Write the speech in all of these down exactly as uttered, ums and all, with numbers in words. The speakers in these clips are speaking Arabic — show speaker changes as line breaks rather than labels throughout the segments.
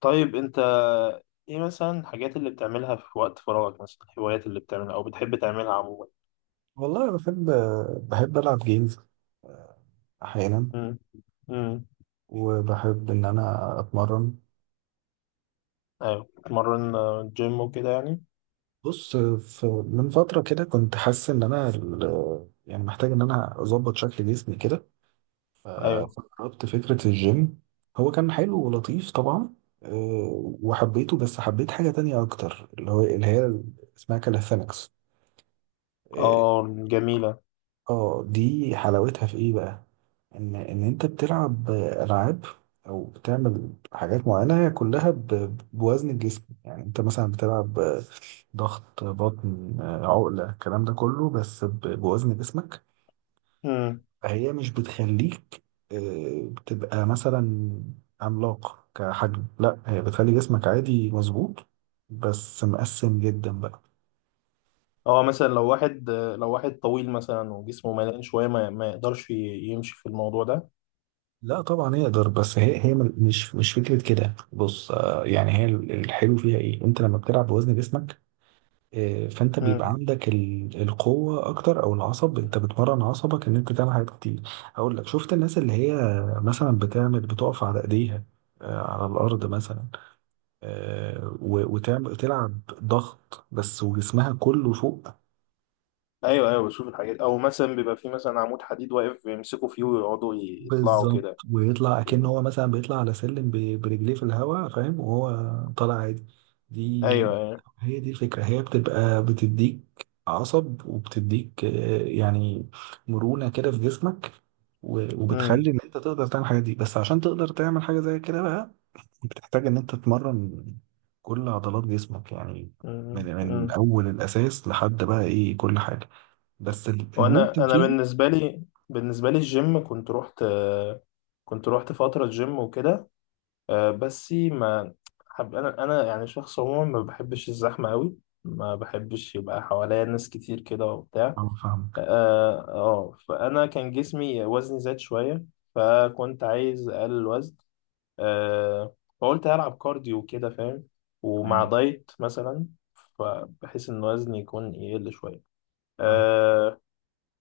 طيب انت ايه مثلا الحاجات اللي بتعملها في وقت فراغك مثلا الهوايات اللي بتعملها او بتحب تعملها عموما.
والله أنا بحب بحب ألعب جيمز أحيانا.
امم امم
وبحب إن أنا أتمرن.
ايوه، بتمرن، آه، جيم وكده يعني.
بص، ف- من فترة كده كنت حاسس إن أنا ال- يعني محتاج إن أنا أظبط شكل جسمي كده. ف-
ايوه.
فجربت فكرة الجيم. هو كان حلو ولطيف طبعا. آه، وحبيته، بس حبيت حاجة تانية أكتر، اللي هو اللي هي اسمها كاليثينكس. اه.
اه، جميلة.
آه، دي حلاوتها في إيه بقى؟ ان ان انت بتلعب العاب او بتعمل حاجات معينه، هي كلها ب- بوزن الجسم. يعني انت مثلا بتلعب ضغط، بطن، عقله، الكلام ده كله بس ب- بوزن جسمك.
امم
فهي مش بتخليك آه، تبقى مثلا عملاق كحجم، لا، هي بتخلي جسمك عادي مظبوط، بس مقسم جدا بقى.
اه، مثلا لو واحد آه، لو واحد طويل مثلا وجسمه مليان شوية، ما, ما يقدرش ي- يمشي في الموضوع ده.
لا طبعا يقدر، بس هي هي مل- مش مش فكره كده. بص، آه، يعني هي ال- الحلو فيها ايه، انت لما بتلعب بوزن جسمك إيه، فانت بيبقى
امم
عندك ال- القوه اكتر، او العصب، انت بتمرن عصبك ان انت تعمل حاجات كتير. اقول لك، شفت الناس اللي هي مثلا بتعمل بتقف على ايديها، آه، على الارض مثلا، آه، و- وتعمل تلعب ضغط بس وجسمها كله فوق.
ايوه ايوه، بشوف الحاجات، او مثلا بيبقى في مثلا عمود حديد واقف يمسكوا فيه ويقعدوا يطلعوا
بالظبط.
كده.
ويطلع كأنه هو مثلا بيطلع على سلم ب- برجليه في الهواء، فاهم، وهو طالع عادي. دي
ايوه ايوه.
هي دي الفكرة. هي بتبقى بتديك عصب وبتديك آه، يعني مرونة كده في جسمك، و- وبتخلي ان انت تقدر تعمل حاجة دي. بس عشان تقدر تعمل حاجة زي كده بقى، بتحتاج ان انت تتمرن كل عضلات جسمك يعني، من من
امم
اول الاساس لحد بقى ايه، كل حاجة. بس الممتع
وانا انا
فيها.
بالنسبه لي بالنسبه لي الجيم كنت رحت كنت رحت فتره جيم وكده، آه، بس ما حب، انا انا يعني شخص عموما ما بحبش الزحمه قوي، ما بحبش يبقى حواليا ناس كتير كده وبتاع.
اه، فاهمك.
اه، آه، فانا كان جسمي، وزني زاد شويه، فكنت عايز اقلل الوزن. آه فقلت هلعب كارديو كده فاهم، ومع
تمام.
دايت مثلا، فبحيث ان وزني يكون يقل شويه.
فاهمك.
آه،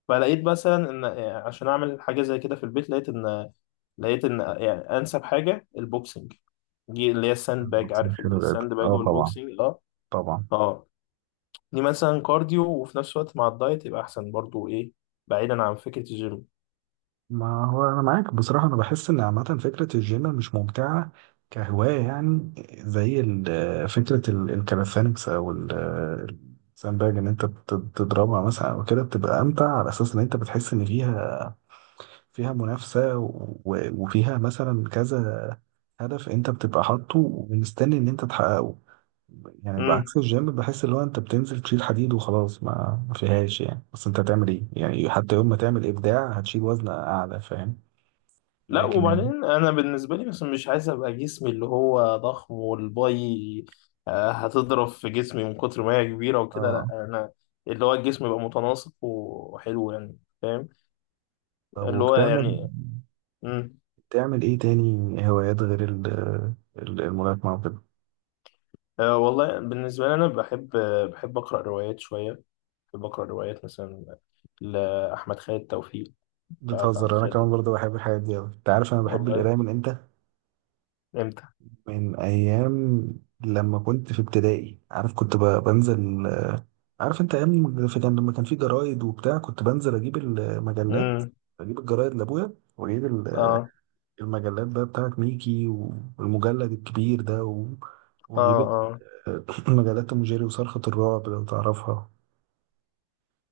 فلقيت مثلا ان يعني عشان اعمل حاجه زي كده في البيت، لقيت ان لقيت ان يعني انسب حاجه البوكسنج، دي اللي هي الساند باج،
البوكسنج،
عارف
شيل القدر،
الساند باج
اه طبعا،
والبوكسنج؟ اه.
طبعا.
اه، دي مثلا كارديو وفي نفس الوقت مع الدايت يبقى احسن، برضو ايه، بعيدا عن فكره الجيم.
ما هو انا معاك بصراحه، انا بحس ان عامه فكره الجيم مش ممتعه كهوايه يعني. زي ال- فكره ال- الكاليستانكس، او ال- الساندباج، ان انت بت- بتضربها مثلا او كده، بتبقى امتع على اساس ان انت بتحس ان فيها فيها منافسه، و- وفيها مثلا كذا هدف انت بتبقى حاطه ومستني ان انت تحققه. يعني
امم
بعكس الجيم، بحس اللي هو انت بتنزل تشيل حديد وخلاص، ما ما فيهاش يعني، بس انت هتعمل ايه يعني، حتى يوم ما تعمل ابداع هتشيل وزن اعلى، فاهم.
لا،
لكن ال-
وبعدين انا بالنسبه لي مثلا مش عايز ابقى جسمي اللي هو ضخم والباي، آه، هتضرب في جسمي من كتر ما هي كبيره وكده،
اه
لا انا اللي هو الجسم يبقى متناسق وحلو يعني فاهم،
طب،
اللي هو
وبتعمل
يعني. مم.
بتعمل ايه تاني هوايات غير ال- ال- الملاكمة وكده؟
أه والله بالنسبة لي أنا بحب بحب أقرأ روايات شوية، بحب أقرأ روايات مثلا لأحمد خالد توفيق. تعرف أحمد
بتهزر، انا
خالد
كمان
توفيق؟
برضه بحب الحاجات دي اوي، انت عارف انا بحب
والله،
القراية من امتى.
إمتى؟
من ايام لما كنت في ابتدائي، عارف، كنت ب- بنزل، عارف، انت ايام في- كان لما كان في جرايد وبتاع، كنت بنزل اجيب المجلات،
امم
اجيب الجرايد لابويا، واجيب ال-
آه
المجلات بقى بتاعت ميكي، والمجلد الكبير ده و...
آه
وجيب ال-
آه.
مجلات مجيري، وصرخة الرعب لو تعرفها.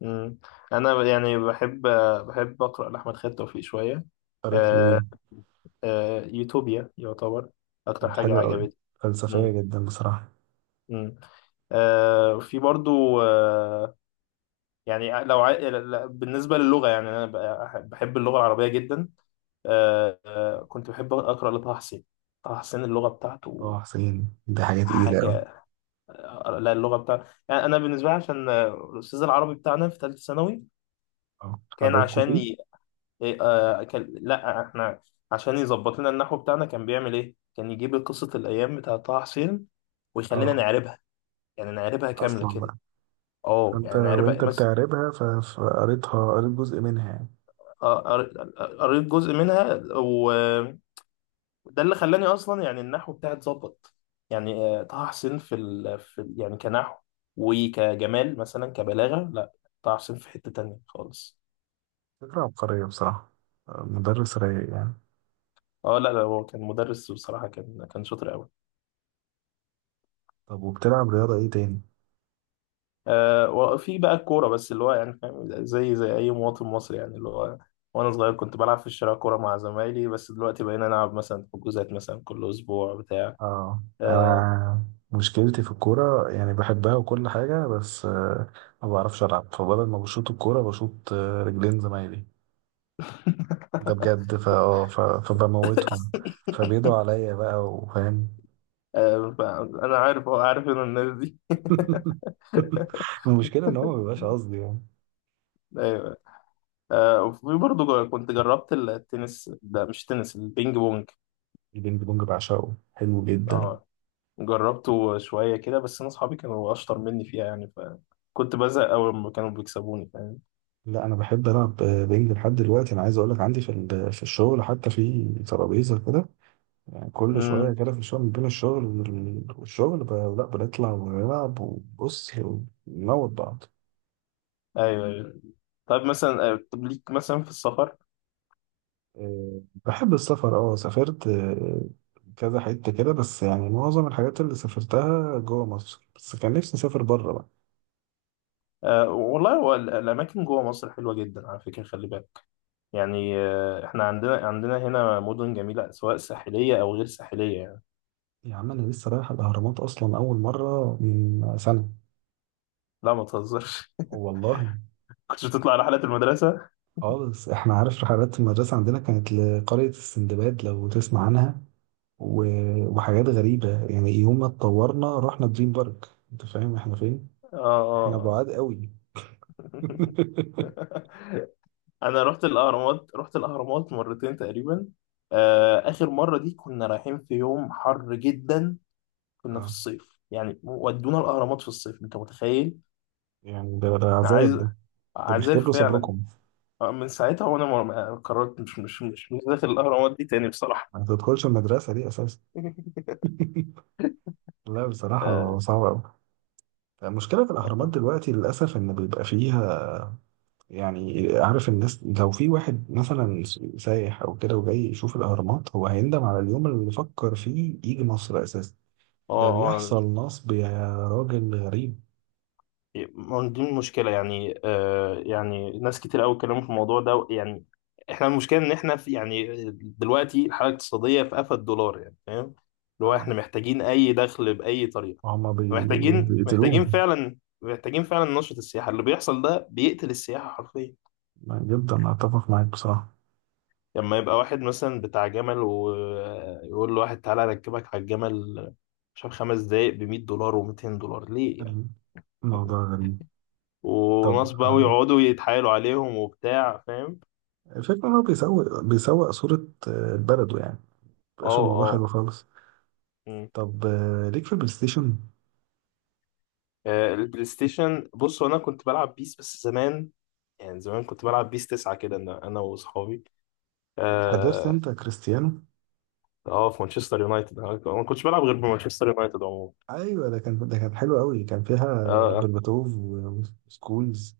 امم أنا ب- يعني بحب بحب أقرأ لأحمد خالد توفيق شوية.
قريت له ايه؟
آه. آه، يوتوبيا يعتبر أكتر
كانت
حاجة
حلوة قوي،
عجبتني.
فلسفية
امم
جدا بصراحة.
امم آه في برضو، آه، يعني لو عاي... بالنسبة للغة يعني أنا بحب بحب اللغة العربية جدا. آه، آه، كنت بحب أقرأ لطه حسين. طه حسين اللغة بتاعته
اه، حسين دي حاجة تقيلة قوي.
حاجة. لا، اللغة بتاعته يعني أنا بالنسبة لي عشان، آه، الأستاذ العربي بتاعنا في ثالثة ثانوي،
اه،
كان
حبيبكوا
عشان
فيه.
ي... إيه، آه، كان... لا، إحنا عشان يظبط لنا النحو بتاعنا كان بيعمل إيه؟ كان يجيب قصة الأيام بتاعة طه حسين ويخلينا
اه
نعربها، يعني نعربها كاملة
اصلا
كده.
بقى.
أه
فانت
يعني نعربها
وانت
مثلا.
بتعربها ف- فقريتها، قريت جزء منها يعني.
آه، قريت قريت جزء منها. ده اللي خلاني اصلا يعني النحو بتاعي اتظبط. يعني آه، طه حسين في ال... في ال- يعني كنحو وكجمال مثلا كبلاغه، لا طه حسين في حته تانية خالص.
فكرة عبقرية بصراحة. آه، مدرس رايق يعني.
اه، لا لا، هو كان مدرس بصراحه، كان كان شاطر قوي.
طب، وبتلعب رياضة ايه تاني؟
آه وفي بقى الكوره، بس اللي هو يعني فاهم، زي زي اي مواطن مصري يعني اللي هو، وانا صغير كنت بلعب في الشارع كوره مع زمايلي، بس دلوقتي بقينا نلعب مثلا حجوزات مثلا كل اسبوع بتاع.
اه،
آه.
انا مشكلتي في الكوره يعني، بحبها وكل حاجه، بس آه، ما بعرفش العب، فبدل ما بشوط الكوره بشوط آه، رجلين زمايلي. ده بجد. فا اه ف- فبموتهم، فبيدوا عليا بقى، وفاهم.
آه فانا عارف، هو عارف ان الناس دي.
المشكله ان هو ما بيبقاش قصدي يعني.
ايوه. آه وفي برضه ج- كنت جربت التنس، ده مش تنس البينج بونج.
البينج بونج بعشقه، حلو جدا.
اه، جربته شوية كده، بس أنا أصحابي كانوا أشطر مني فيها يعني، فكنت بزهق أول ما كانوا بيكسبوني فاهم.
لا، انا بحب العب آه، بينج لحد دلوقتي. انا عايز اقول لك، عندي في ال- في الشغل حتى في ترابيزه كده يعني. كل شوية
امم
كده في الشغل، بين الشغل وال- والشغل، ب- لا بنطلع ونلعب وبص، ونموت بعض.
أيوه أيوه. طيب مثلا، آه، طب ليك مثلا في السفر؟
آه، بحب السفر. اه سافرت آه، كذا حتة كده، بس يعني معظم الحاجات اللي سافرتها جوه مصر بس، كان نفسي أسافر بره بقى.
آه والله هو ال- الأماكن جوه مصر حلوة جدا على فكرة، خلي بالك، يعني آه إحنا، عندنا عندنا هنا مدن جميلة سواء ساحلية أو غير ساحلية يعني.
يا عم، أنا لسه رايح الأهرامات أصلا أول مرة من سنة.
لا، ما تهزرش.
والله.
كنتش بتطلع رحلات المدرسة؟
خالص، احنا، عارف، رحلات المدرسة عندنا كانت لقرية السندباد لو تسمع عنها، و- وحاجات غريبة يعني، يوم ما اتطورنا رحنا دريم بارك. انت فاهم احنا فين؟
اه
احنا
اه.
بعاد قوي.
آه. انا رحت الاهرامات رحت الاهرامات مرتين تقريبا. آه، اخر مره دي كنا رايحين في يوم حر جدا، كنا في
اه،
الصيف يعني، ودونا الاهرامات في الصيف، انت متخيل؟
يعني ده ده عذاب
عايز،
ده، ده
عذاب
بيختبروا
فعلا.
صبركم.
آه، من ساعتها وانا ما- ما قررت، مش مش مش مش داخل الاهرامات دي تاني بصراحه.
ما تدخلش المدرسة دي اساسا. لا
اه
بصراحة صعبة قوي. المشكلة في الأهرامات دلوقتي للأسف إن بيبقى فيها، يعني عارف، الناس لو في واحد مثلا سايح أو كده وجاي يشوف الأهرامات، هو هيندم على اليوم اللي فكر فيه يجي مصر أساسا.
اه.
ده
آه،
بيحصل نصب يا راجل غريب.
ما هو دي المشكلة يعني، آه يعني ناس كتير قوي اتكلموا في الموضوع ده يعني، احنا المشكلة ان احنا في يعني، دلوقتي الحالة الاقتصادية في قفا الدولار يعني فاهم، اللي هو
اه،
احنا محتاجين اي دخل بأي طريقة.
هما بي...
محتاجين محتاجين
بيقتلوهم.
فعلا، محتاجين فعلا نشرة السياحة اللي بيحصل ده بيقتل السياحة حرفيا.
جدا، أتفق معاك بصراحة.
لما يبقى واحد مثلا بتاع جمل ويقول لواحد تعالى اركبك على الجمل، مش عارف، خمس دقايق ب مئة دولار ومئتين دولار ليه يعني؟
الموضوع غريب. طب،
وناس بقى
آه،
ويقعدوا يتحايلوا عليهم وبتاع فاهم.
الفكرة إن هو بيسوق بيسوق صورة آه، بلده يعني، مبقاش
اه
الموضوع حلو
اه.
خالص.
مم.
طب، آه، ليك في البلاي ستيشن؟
آه، البلاي ستيشن، بص انا كنت بلعب بيس بس زمان، يعني زمان كنت بلعب بيس تسعة كده، انا انا واصحابي.
حضرت
اه.
أنت كريستيانو؟
اه، في مانشستر يونايتد، انا أنا ما كنتش بلعب غير بمانشستر يونايتد عموما.
أيوة، ده كان ده كان حلو أوي. كان فيها
اه.
برباتوف، و- وسكولز،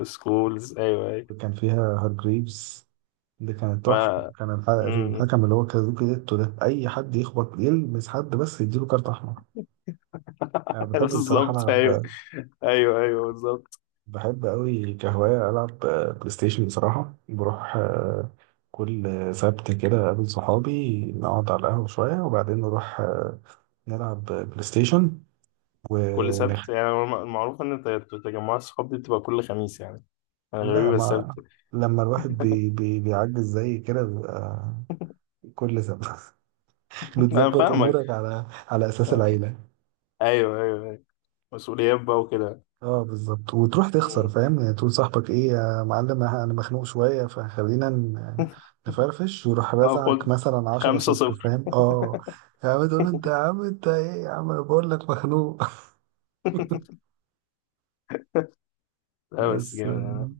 آه، سكولز، ايوه ايوه.
وكان فيها هارجريفز. دي كانت
ف
تحفة. كان الح-
مم.
الحكم اللي هو كازوكي ديتو ده، أي حد يخبط، يلمس حد بس، يديله كارت أحمر. أنا بحب بصراحة
بالظبط، ايوه.
ألعب،
ايوه ايوه بالظبط.
بحب أوي كهواية ألعب آه، بلاي ستيشن بصراحة. بروح آه، كل سبت كده، أقابل صحابي، نقعد على القهوة شوية، وبعدين نروح آه، نلعب بلاي ستيشن،
كل
ونخ...
سبت يعني الم- المعروف ان ت- تجمعات الصحاب دي بتبقى كل خميس يعني، انا
لا
غريب السبت.
ما لما الواحد بي... بي... بيعجز زي كده، بيبقى كل سبت.
انا
بتظبط
فاهمك.
أمورك على على أساس
آه.
العيلة.
ايوه ايوه ايوه، مسؤوليات بقى وكده.
اه بالظبط، وتروح تخسر
مم.
فاهم يعني، تقول صاحبك، ايه يا معلم، انا أنا مخنوق شويه، فخلينا ن- نفرفش، ويروح رازعك
هاخد
مثلا 10
خمسة
صفر،
صفر
فاهم اه. يا عم، تقول له، انت يا عم، انت ايه يا عم، أنا بقول لك مخنوق.
لا بس
بس
جامد انا.
آه،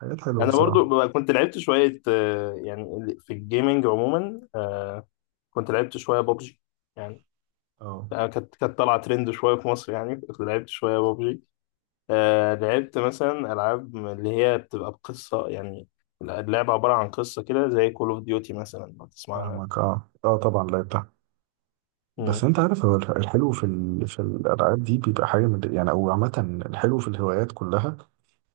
حاجات حلوه
أنا
بصراحه.
برضو بقى كنت لعبت شوية، آه، يعني ال- في الجيمنج عموما، آه، كنت لعبت شوية بابجي يعني،
اه
آه، كانت كانت طالعة ترند شوية في مصر يعني، كنت لعبت شوية بابجي. آه، لعبت مثلا ألعاب اللي هي بتبقى بقصة يعني، اللعبة عبارة عن قصة كده زي كول اوف ديوتي مثلا لو تسمعنا.
فاهمك. اه، اه طبعا، لعبتها. بس
مم.
انت عارف، هو الح- الحلو في ال... في الالعاب دي بيبقى حاجه من... يعني، او عامه الحلو في الهوايات كلها،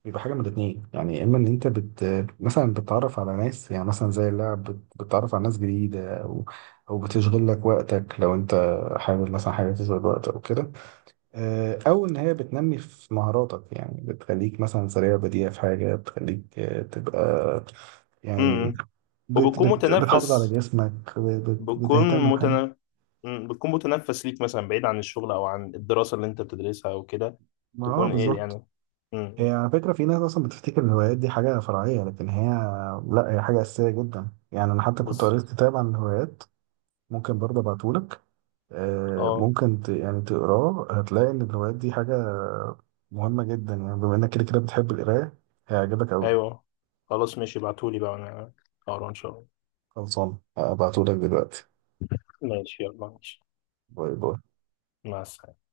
بيبقى حاجة من الاتنين يعني. يا إما إن أنت بت مثلا بتتعرف على ناس، يعني مثلا زي اللعب بت- بتتعرف على ناس جديدة، أو أو بتشغل لك وقتك لو أنت حابب مثلا حاجة تشغل وقت أو كده، آه، أو إن هي بتنمي في مهاراتك، يعني بتخليك مثلا سريع بديع في حاجة، بتخليك آه، تبقى يعني
مم.
بت
وبتكون
بت بتحافظ على
متنافس،
جسمك، بت بت-
بتكون
بتهتم بحاجة.
متنا... مم، بتكون متنفس ليك مثلا بعيد عن الشغل او عن الدراسه اللي انت بتدرسها او كده،
ما آه
تكون ايه
بالظبط.
يعني.
هي
مم،
على فكرة في ناس أصلا بتفتكر إن الهوايات دي حاجة فرعية، لكن هي لأ، هي حاجة أساسية جدا يعني. أنا حتى كنت
بس،
قريت كتاب عن الهوايات، ممكن برضه أبعتهولك، آه،
اه،
ممكن ت... يعني تقراه، هتلاقي إن الهوايات دي حاجة مهمة جدا يعني. بما إنك كده كده بتحب القراية، هيعجبك أوي.
ايوه. خلاص ماشي، ابعتولي بقى انا اقرا ان شاء الله.
خلصان، هبعتهولك دلوقتي.
ماشي، يلا ماشي،
باي باي.
مع السلامه.